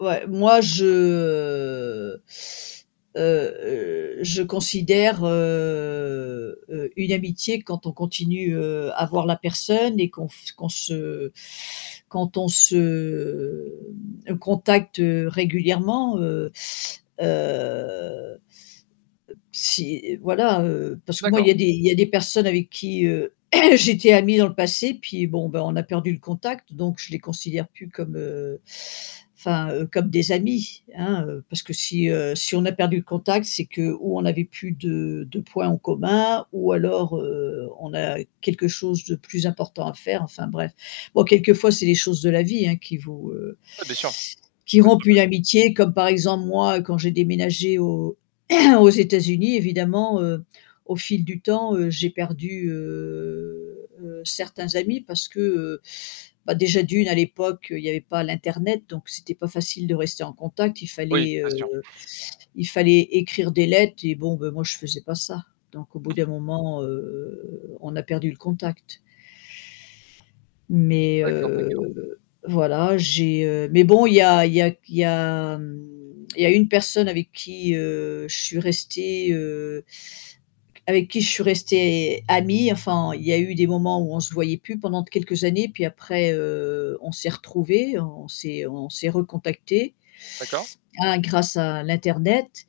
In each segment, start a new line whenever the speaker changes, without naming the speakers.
Ouais, moi, je, heu heu heu, je considère, heu heu, une amitié quand on continue, heu, à voir la personne et qu'on f qu'on se, quand on se, hem, contacte, heu, régulièrement, heu heu, si, voilà, heu, parce que moi,
D'accord.
il y a des il y des personnes avec qui, heu, j'étais amie dans le passé puis bon, bah, on a perdu le contact, donc je les considère plus comme, heu enfin, heu, comme des amis, hein, heu, parce que si, heu, si on a perdu le contact c'est que ou on n'avait plus de de points en commun ou alors, heu, on a quelque chose de plus important à faire, enfin, bref, bon, quelquefois c'est les choses de la vie, hein, qui vous, heu,
Ouais, bien sûr.
qui
Bien sûr,
rompent
bien
une
s
amitié comme, par exemple, moi, quand j'ai déménagé aux aux États-Unis évidemment, heu, au fil du temps, heu, j'ai perdu, heu heu, certains amis parce que, heu, bah, déjà d'1 à l'époque, il y avait pas l'internet, donc c'était pas facile de rester en contact, il
Oui,
fallait,
c'est
heu,
sûr.
il fallait écrire des lettres et bon, ben moi, je faisais pas ça, donc au bout d'un moment, heu, on a perdu le contact mais
D'accord, d'accord.
heu, voilà, j'ai, heu mais bon, il y a il y a q il y a mmh, il y a une personne avec qui, heu, je suis restée, heu avec qui je suis restée amie, enfin, il y a eu des moments où on se voyait plus pendant quelques années puis après, heu, on s'est retrouvés, on s'est on s'est recontactés,
D'accord.
hein, grâce à l'internet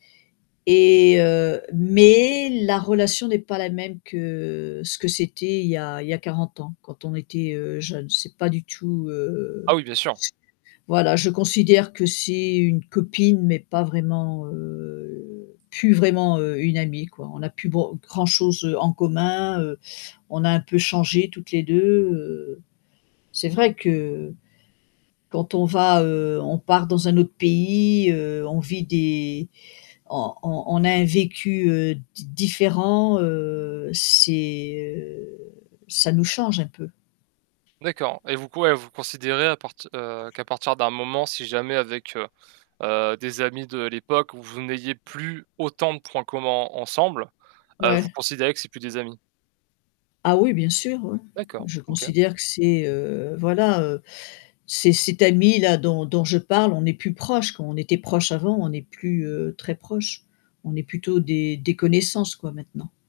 et heu mais la relation n'est pas la même que, ce que c'était il y a il y a 40 ans quand on était, heu, jeunes, c'est pas du tout, heu,
Ah oui, bien sûr.
voilà, je considère que c'est une copine, mais pas vraiment, heu, plus vraiment, heu, une amie, quoi. On n'a plus ban grand-chose en commun, heu, on a un peu changé toutes les 2, heu, c'est vrai que, heu, quand on va, heu, on part dans un autre pays, heu, on vit des on on on a un vécu, heu, di différent, heu, c'est, heu, ça nous change un peu.
D'accord et vous q ouais, vous considérez à partir heu, qu'à partir d'un moment, si jamais avec, heu heu, des amis de l'époque où vous n'ayez plus autant de points communs en ensemble, heu, vous
Ouais.
considérez que c'est plus des amis?
Ah oui, bien sûr, oui,
D'accord,
je
OK.
considère que c'est, heu, voilà, heu, c'est cette amie-là dont dont je parle, on n'est plus proches, quoi, on était proches avant, on n'est plus, heu, très proches, on est plutôt des des connaissances, quoi, maintenant.